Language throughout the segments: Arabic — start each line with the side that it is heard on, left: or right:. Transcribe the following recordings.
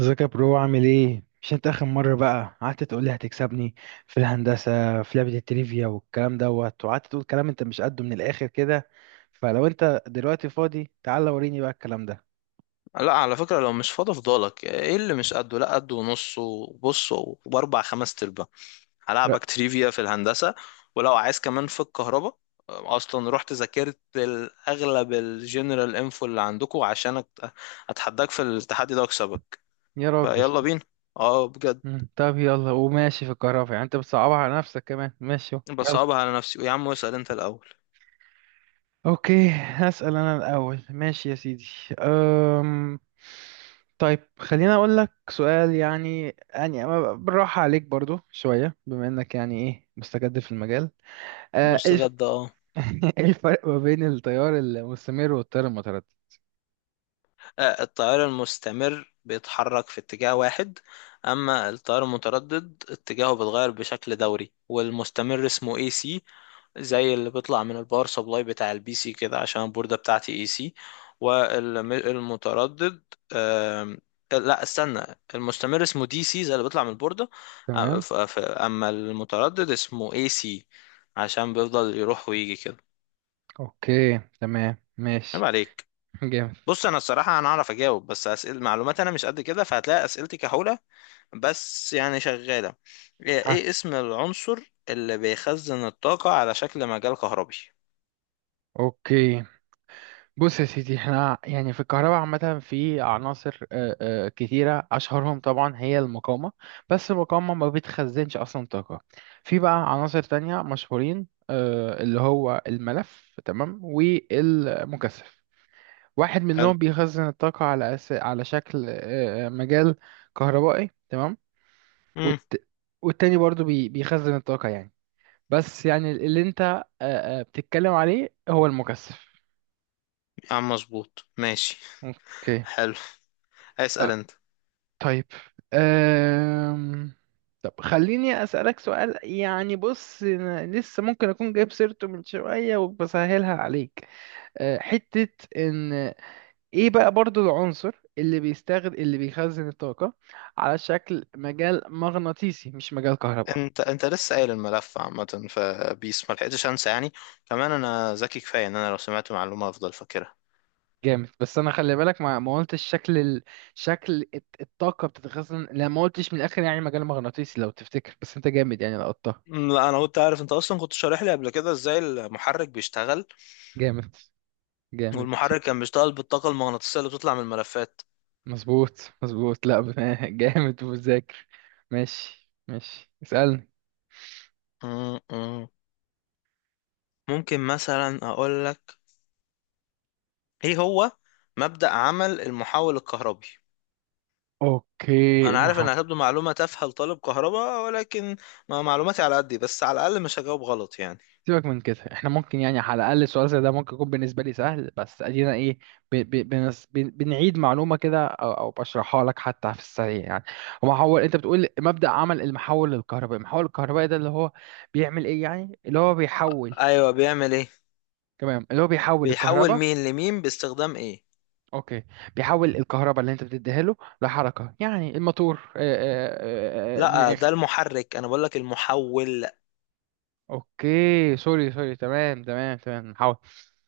right: ازيك يا برو، عامل ايه؟ مش انت اخر مرة بقى قعدت تقول لي هتكسبني في الهندسة في لعبة التريفيا والكلام دوت، وقعدت تقول كلام انت مش قده من الاخر كده. فلو انت دلوقتي فاضي، تعالى وريني بقى الكلام ده.
left: لا، على فكرة، لو مش فاضي فضالك ايه؟ اللي مش قده لا قده ونص وبص وباربع خمس تربة.
right: لا
left: هلعبك تريفيا في الهندسة. ولو عايز كمان في الكهرباء. اصلا رحت ذاكرت اغلب الجنرال انفو اللي عندكم عشان اتحداك في التحدي ده واكسبك.
right: يا راجل.
left: فيلا بينا. اه، بجد.
right: طب يلا، وماشي في الكهرباء. يعني انت بتصعبها على نفسك كمان، ماشي يلا.
left: بصعبها على نفسي يا عم، اسأل انت الاول.
right: اوكي، هسأل انا الاول، ماشي يا سيدي. أم... طيب خليني اقول لك سؤال، يعني أما بالراحة عليك برضو شوية، بما انك يعني ايه، مستجد في المجال. أه، ايه الف-
left: مستجد، اه.
right: إيه الفرق ما بين التيار المستمر والتيار المتردد؟
left: التيار المستمر بيتحرك في اتجاه واحد. أما التيار المتردد اتجاهه بيتغير بشكل دوري، والمستمر اسمه اي سي، زي اللي بيطلع من الباور سبلاي بتاع البي سي كده، عشان البوردة بتاعتي اي سي. والمتردد... آم، لا، استنى. المستمر اسمه دي سي، زي اللي بيطلع من البوردة.
right: تمام.
left: أما المتردد اسمه اي سي، عشان بيفضل يروح ويجي كده.
right: اوكي تمام
left: عيب
right: ماشي.
left: عليك.
right: جامد.
left: بص، انا الصراحه انا اعرف اجاوب، بس اسئله معلومات انا مش قد كده، فهتلاقي اسئلتي كحوله، بس يعني شغاله. ايه
right: ها.
left: إيه اسم العنصر اللي بيخزن الطاقه على شكل مجال كهربي؟
right: اوكي، بص يا سيدي، احنا يعني في الكهرباء عامة في عناصر كتيرة، أشهرهم طبعا هي المقاومة. بس المقاومة ما بتخزنش أصلا طاقة. في بقى عناصر تانية مشهورين، اللي هو الملف، تمام، والمكثف. واحد
left: حلو.
right: منهم بيخزن الطاقة على على شكل مجال كهربائي، تمام.
left: امم.
right: والت... والتاني برضو بيخزن الطاقة يعني، بس يعني اللي انت بتتكلم عليه هو المكثف.
left: يا عم مظبوط، ماشي.
right: اوكي.
left: حلو، اسال انت.
right: طيب. أم... طب خليني أسألك سؤال، يعني بص أنا لسه ممكن أكون جايب سيرته من شوية وبسهلها عليك. أه، حتة إن إيه بقى برضو العنصر اللي بيستخدم، اللي بيخزن الطاقة على شكل مجال مغناطيسي، مش مجال كهرباء؟
left: انت لسه قايل الملف عامه، فبيس ما لحقتش انسى يعني. كمان انا ذكي كفايه ان انا لو سمعت معلومه افضل فاكرها.
right: جامد. بس أنا خلي بالك، ما قلتش شكل شكل الطاقة بتتخزن. لا، ما قلتش من الآخر يعني مجال مغناطيسي لو تفتكر. بس أنت جامد يعني، لقطتها.
left: لا، انا كنت عارف. انت اصلا كنت شارح لي قبل كده ازاي المحرك بيشتغل،
right: جامد. جامد.
left: والمحرك كان بيشتغل بالطاقه المغناطيسيه اللي بتطلع من الملفات.
right: مظبوط، مظبوط. لا جامد وذاكر. ماشي ماشي، اسألني.
left: مم، مم. ممكن مثلا اقول لك، ايه هو مبدأ عمل المحول الكهربي؟
right: اوكي،
left: انا عارف انها هتبدو معلومة تافهة لطالب كهرباء، ولكن ما معلوماتي على قدي، بس على الاقل مش هجاوب غلط يعني.
right: سيبك من كده. احنا ممكن يعني على الاقل السؤال زي ده ممكن يكون بالنسبه لي سهل، بس ادينا ايه ب ب بنس ب بنعيد معلومه كده أو بشرحها لك حتى في السريع يعني. ومحول، انت بتقول مبدأ عمل المحول الكهربائي. المحول الكهربائي ده اللي هو بيعمل ايه؟ يعني اللي هو بيحول.
left: ايوه، بيعمل ايه.
right: تمام، اللي هو بيحول
left: بيحول
right: الكهرباء.
left: مين لمين باستخدام ايه؟
right: اوكي، بيحول الكهرباء اللي انت بتديها له لحركه، يعني الموتور، من
left: لا، ده
right: الاخر.
left: المحرك، انا بقول لك المحول.
right: اوكي سوري سوري، تمام تمام تمام، محول.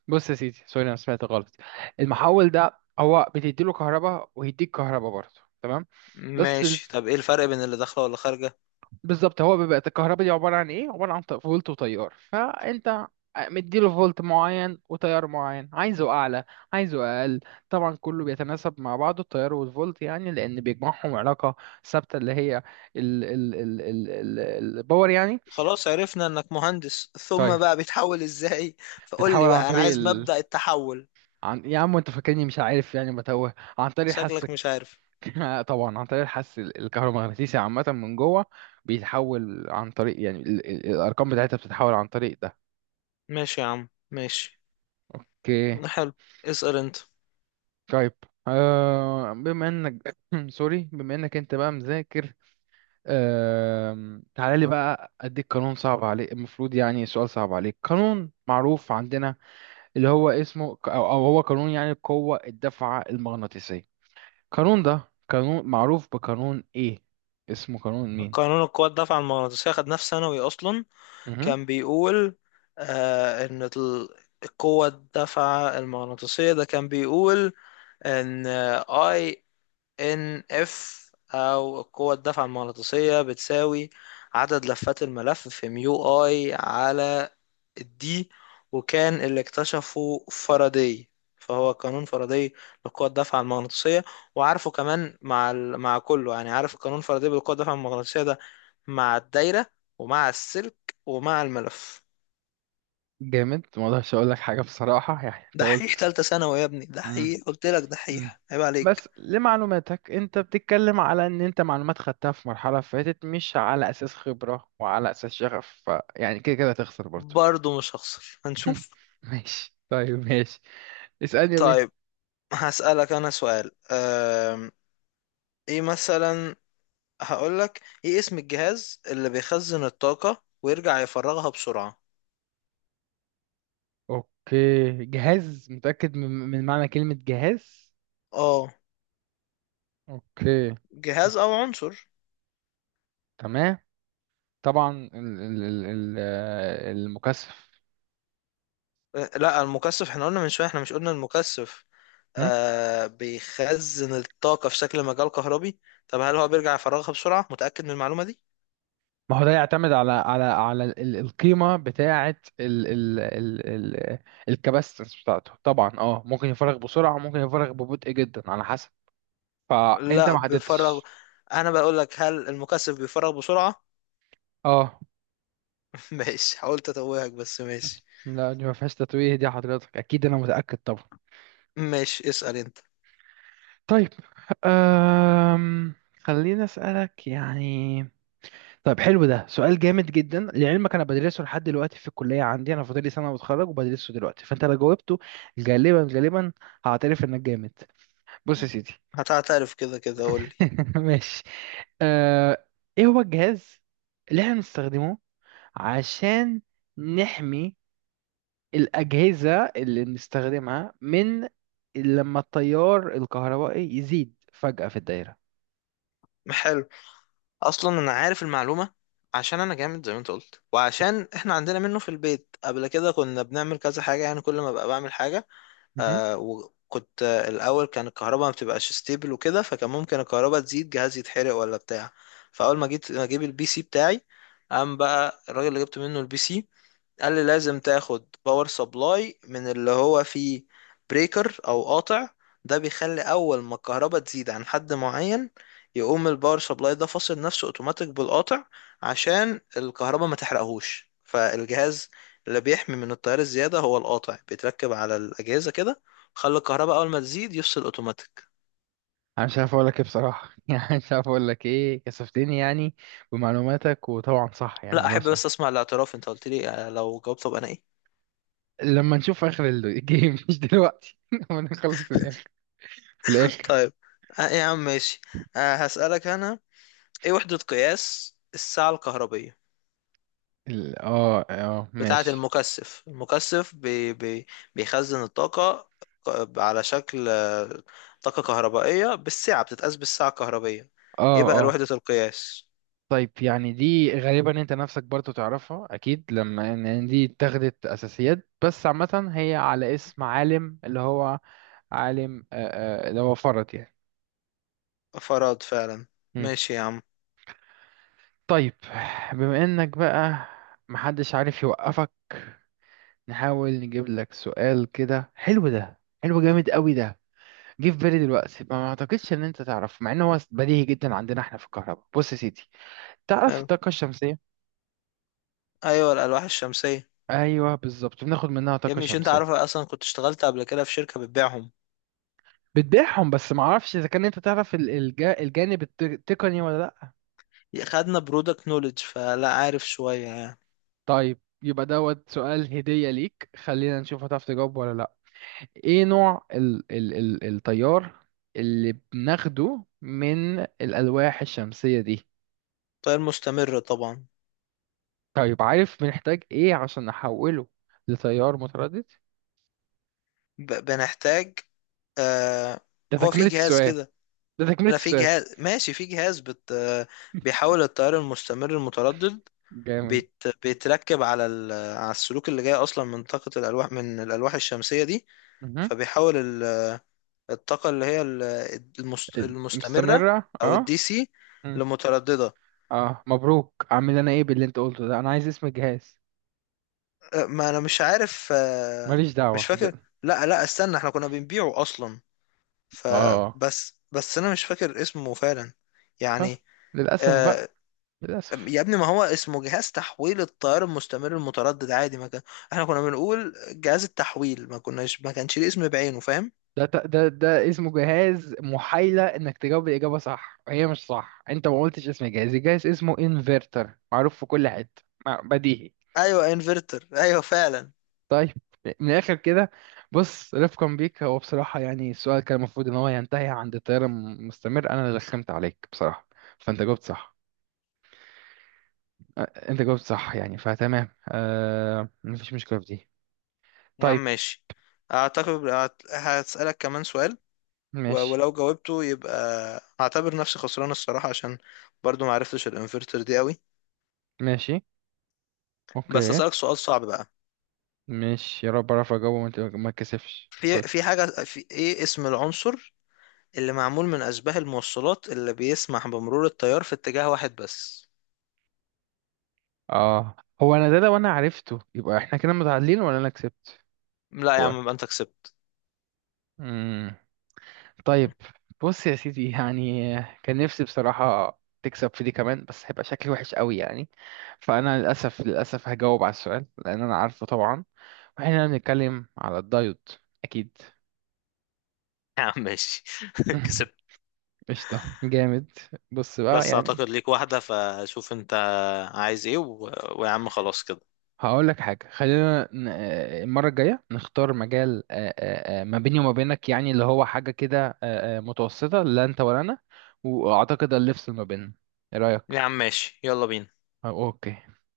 right: بص يا سيدي، سوري، انا سمعت غلط. المحول ده هو بتدي له كهرباء ويديك كهرباء برضه، تمام. بس
left: ماشي. طب ايه الفرق بين اللي داخله ولا خارجه؟
right: بالظبط، هو بيبقى الكهرباء دي عبارة عن ايه؟ عبارة عن فولت وتيار. فانت مديله فولت معين وتيار معين، عايزه اعلى، عايزه اقل. طبعا كله بيتناسب مع بعضه التيار والفولت، يعني لان بيجمعهم علاقة ثابتة، اللي هي ال ال ال ال ال الباور يعني.
left: خلاص، عرفنا انك مهندس. ثم
right: طيب
left: بقى بيتحول ازاي؟ فقول لي
right: بتحاول عن
left: بقى، انا
right: طريق
left: عايز
right: ال
left: مبدأ التحول.
right: عن يا عم انت فاكرني مش عارف يعني متوه، عن طريق الحس
left: شكلك مش عارف.
right: طبعا عن طريق الحس الكهرومغناطيسي عامة من جوه. بيتحول عن طريق يعني الارقام بتاعتها بتتحول عن طريق ده.
left: ماشي يا عم، ماشي.
right: اوكي.
left: حلو، اسأل انت.
right: طيب. آه، بما انك سوري، بما انك انت بقى مذاكر، آه تعالى لي بقى اديك قانون صعب عليك، المفروض يعني سؤال صعب عليك. قانون معروف عندنا اللي هو اسمه ك- او أو هو قانون يعني قوة الدفعة المغناطيسية. القانون ده قانون معروف بقانون ايه؟ اسمه قانون مين؟
left: قانون القوة الدافعة المغناطيسية، خد نفس ثانوي أصلا.
right: مهم.
left: كان بيقول إن القوة الدافعة المغناطيسية، ده كان بيقول إن، أي، إن إف، أو القوة الدافعة المغناطيسية، بتساوي عدد لفات الملف في ميو أي على الدي، وكان اللي اكتشفه فاراداي، فهو قانون فاراداي لقوة الدفعة المغناطيسية. وعارفه كمان مع كله يعني. عارف قانون فاراداي بالقوة الدفعة المغناطيسية ده مع الدايرة ومع السلك ومع الملف.
right: جامد، ما اقدرش اقول لك حاجة بصراحة، يعني انت
left: دحيح
right: قلت.
left: تالتة ثانوي يا ابني،
right: مم.
left: دحيح. قلت لك
right: مم.
left: دحيح، عيب عليك.
right: بس لمعلوماتك، انت بتتكلم على ان انت معلومات خدتها في مرحلة فاتت، مش على اساس خبرة وعلى اساس شغف، فيعني كده كده هتخسر برضو.
left: برضه مش هخسر، هنشوف.
right: ماشي طيب، ماشي اسألني يا بيه.
left: طيب هسألك أنا سؤال. ايه مثلا. هقولك ايه اسم الجهاز اللي بيخزن الطاقة ويرجع يفرغها بسرعة؟
right: اوكي، جهاز؟ متأكد من معنى كلمة جهاز؟
left: اه.
right: اوكي،
left: جهاز او عنصر.
right: تمام. طبعا المكثف.
left: لا، المكثف احنا قلنا من شويه. احنا مش قلنا المكثف، آه، بيخزن الطاقه في شكل مجال كهربي. طب هل هو بيرجع يفرغها بسرعه؟ متاكد من المعلومه دي؟
right: ما هو ده يعتمد على القيمة بتاعة ال ال ال ال الكباستنس بتاعته طبعا. اه، ممكن يفرغ بسرعة ممكن يفرغ ببطء جدا، على حسب. فأنت
left: لا،
right: ما
left: بيفرغ.
right: حددتش.
left: انا بقول لك، هل المكثف بيفرغ بسرعه؟
right: اه.
left: ماشي، حاولت اتوهك، بس ماشي.
right: لا دي ما فيهاش تتويه دي، حضرتك أكيد أنا متأكد طبعا.
left: ماشي، اسال انت.
right: طيب. أم... خليني أسألك يعني. طيب حلو، ده سؤال جامد جدا لعلمك، أنا بدرسه لحد دلوقتي في الكلية، عندي أنا فاضلي سنة وأتخرج وبدرسه دلوقتي. فأنت لو جاوبته غالبا غالبا، هعترف إنك جامد. بص يا سيدي،
left: هتعترف كده كده، قول لي.
right: ماشي. آه، ايه هو الجهاز اللي احنا بنستخدمه عشان نحمي الأجهزة اللي بنستخدمها من لما التيار الكهربائي يزيد فجأة في الدايرة؟
left: حلو. اصلا انا عارف المعلومه عشان انا جامد زي ما انت قلت، وعشان احنا عندنا منه في البيت. قبل كده كنا بنعمل كذا حاجه، يعني كل ما بقى بعمل حاجه.
right: مهم.
left: آه وكنت، الأول كان الكهرباء ما بتبقاش ستيبل وكده، فكان ممكن الكهرباء تزيد، جهاز يتحرق ولا بتاع. فأول ما جيت ما أجيب البي سي بتاعي، قام بقى الراجل اللي جبت منه البي سي قال لي لازم تاخد باور سبلاي من اللي هو فيه بريكر او قاطع. ده بيخلي اول ما الكهرباء تزيد عن حد معين، يقوم الباور سبلاي ده فاصل نفسه اوتوماتيك بالقاطع، عشان الكهرباء ما تحرقهوش فالجهاز. اللي بيحمي من التيار الزيادة هو القاطع، بيتركب على الأجهزة كده، خلي الكهرباء أول ما تزيد يفصل أوتوماتيك.
right: انا مش عارف اقول لك ايه بصراحة، يعني مش عارف اقول لك ايه، كسفتني يعني بمعلوماتك. وطبعا صح يعني
left: لا،
right: ولا
left: أحب
right: صح؟
left: بس أسمع الاعتراف. أنت قلت لي لو جاوبت أبقى أنا إيه.
right: لما نشوف اخر الجيم مش دلوقتي. لما نخلص الاخر، في الاخر.
left: طيب. يا عم ماشي. هسألك أنا، ايه وحدة قياس الساعة الكهربية
right: اه اه
left: بتاعة
right: ماشي.
left: المكثف؟ المكثف بي بي بيخزن الطاقة على شكل طاقة كهربائية، بالساعة، بتتقاس بالساعة الكهربية.
right: اه
left: ايه بقى
right: اه،
left: وحدة القياس؟
right: طيب، يعني دي غالبا انت نفسك برضو تعرفها اكيد، لما إن دي اتخذت اساسيات، بس عامة هي على اسم عالم اللي هو عالم اللي هو فرد يعني.
left: فراد فعلا.
right: مم.
left: ماشي يا عم.
right: طيب، بما انك بقى محدش عارف يوقفك، نحاول نجيب لك سؤال كده حلو. ده حلو جامد قوي ده، جه في بالي دلوقتي. ما اعتقدش ان انت تعرف، مع ان هو بديهي جدا عندنا احنا في الكهرباء. بص يا سيدي، تعرف
left: حلو.
right: الطاقة الشمسية؟
left: ايوه، الألواح الشمسية.
right: ايوه بالظبط، بناخد منها
left: يا
right: طاقة
left: ابني، مش انت
right: شمسية.
left: عارف أنا اصلا كنت اشتغلت قبل كده في شركة بتبيعهم؟
right: بتبيعهم، بس ما اعرفش اذا كان انت تعرف الجانب التقني ولا لا.
left: خدنا برودكت نولج، فلا عارف شوية يعني.
right: طيب يبقى دوت سؤال هدية ليك، خلينا نشوف هتعرف تجاوب ولا لا. ايه نوع ال ال ال التيار اللي بناخده من الالواح الشمسية دي؟
left: تغير مستمر طبعا.
right: طيب، عارف بنحتاج ايه عشان نحوله لتيار متردد؟
left: بنحتاج آه
right: ده
left: هو في
right: تكملة
left: جهاز
right: السؤال.
left: كده.
right: ده تكملة
left: لا، في
right: السؤال.
left: جهاز، ماشي، في جهاز بيحول التيار المستمر المتردد.
right: جامد.
left: بيتركب على ال... على السلوك اللي جاي اصلا من طاقة الالواح، من الالواح الشمسية دي.
right: مهم.
left: فبيحول الطاقة اللي هي المستمرة
right: مستمرة
left: او
right: اه.
left: الدي سي
right: مم.
left: لمترددة.
right: اه، مبروك، اعمل انا ايه باللي انت قلته ده؟ انا عايز اسم الجهاز.
left: ما انا مش عارف.
right: ماليش
left: مش
right: دعوة.
left: فاكر. لا، لا، استنى، احنا كنا بنبيعه اصلا،
right: اه.
left: فبس انا مش فاكر اسمه فعلا
right: خلاص،
left: يعني.
right: للأسف بقى،
left: أه، يا
right: للأسف.
left: ابني، ما هو اسمه جهاز تحويل التيار المستمر المتردد، عادي. ما كان احنا كنا بنقول جهاز التحويل، ما كانش ليه اسم بعينه، فاهم؟
right: ده ت- ده ده اسمه جهاز محايلة انك تجاوب الإجابة صح وهي مش صح، انت ما قلتش اسم الجهاز، الجهاز اسمه انفرتر، معروف في كل حتة، بديهي.
left: ايوه، انفرتر، ايوه فعلا.
right: طيب، من الآخر كده، بص رفقا بيك، هو بصراحة يعني السؤال كان المفروض ان هو ينتهي عند التيار المستمر، انا اللي رخمت عليك بصراحة، فانت جاوبت صح. أ- انت جاوبت صح يعني، فتمام، آه، مفيش مشكلة في دي.
left: يا عم
right: طيب.
left: ماشي. اعتقد هسألك كمان سؤال،
right: ماشي
left: ولو جاوبته يبقى هعتبر نفسي خسران الصراحة، عشان برضو ما عرفتش الانفرتر دي قوي.
right: ماشي.
left: بس
right: اوكي.
left: هسألك سؤال صعب بقى.
right: مش يا رب اعرف اجاوبه، ما اتكسفش، قول.
left: في ايه اسم العنصر اللي معمول من اشباه الموصلات اللي بيسمح بمرور التيار في اتجاه واحد بس؟
right: اه. هو انا ده لو انا عرفته يبقى احنا كده متعادلين ولا انا كسبت؟
left: لا يا
right: هو.
left: عم، يبقى انت كسبت.
right: امم طيب، بص يا سيدي يعني، كان نفسي بصراحة تكسب في دي كمان، بس هيبقى شكلي وحش قوي يعني، فانا للاسف للاسف هجاوب على السؤال لان انا عارفه طبعا. واحنا بنتكلم على الدايت، اكيد.
left: يا عم ماشي كسبت.
right: قشطة، جامد. بص بقى
left: بس
right: يعني،
left: اعتقد ليك واحدة، فشوف انت عايز ايه. ويا عم خلاص كده.
right: هقول لك حاجة، خلينا المرة الجاية نختار مجال ما بيني وما بينك يعني، اللي هو حاجة كده متوسطة لا أنت ولا أنا. وأعتقد اللي يفصل ما بيننا، إيه رأيك؟
left: يا عم ماشي، يلا بينا.
right: آه، أوكي.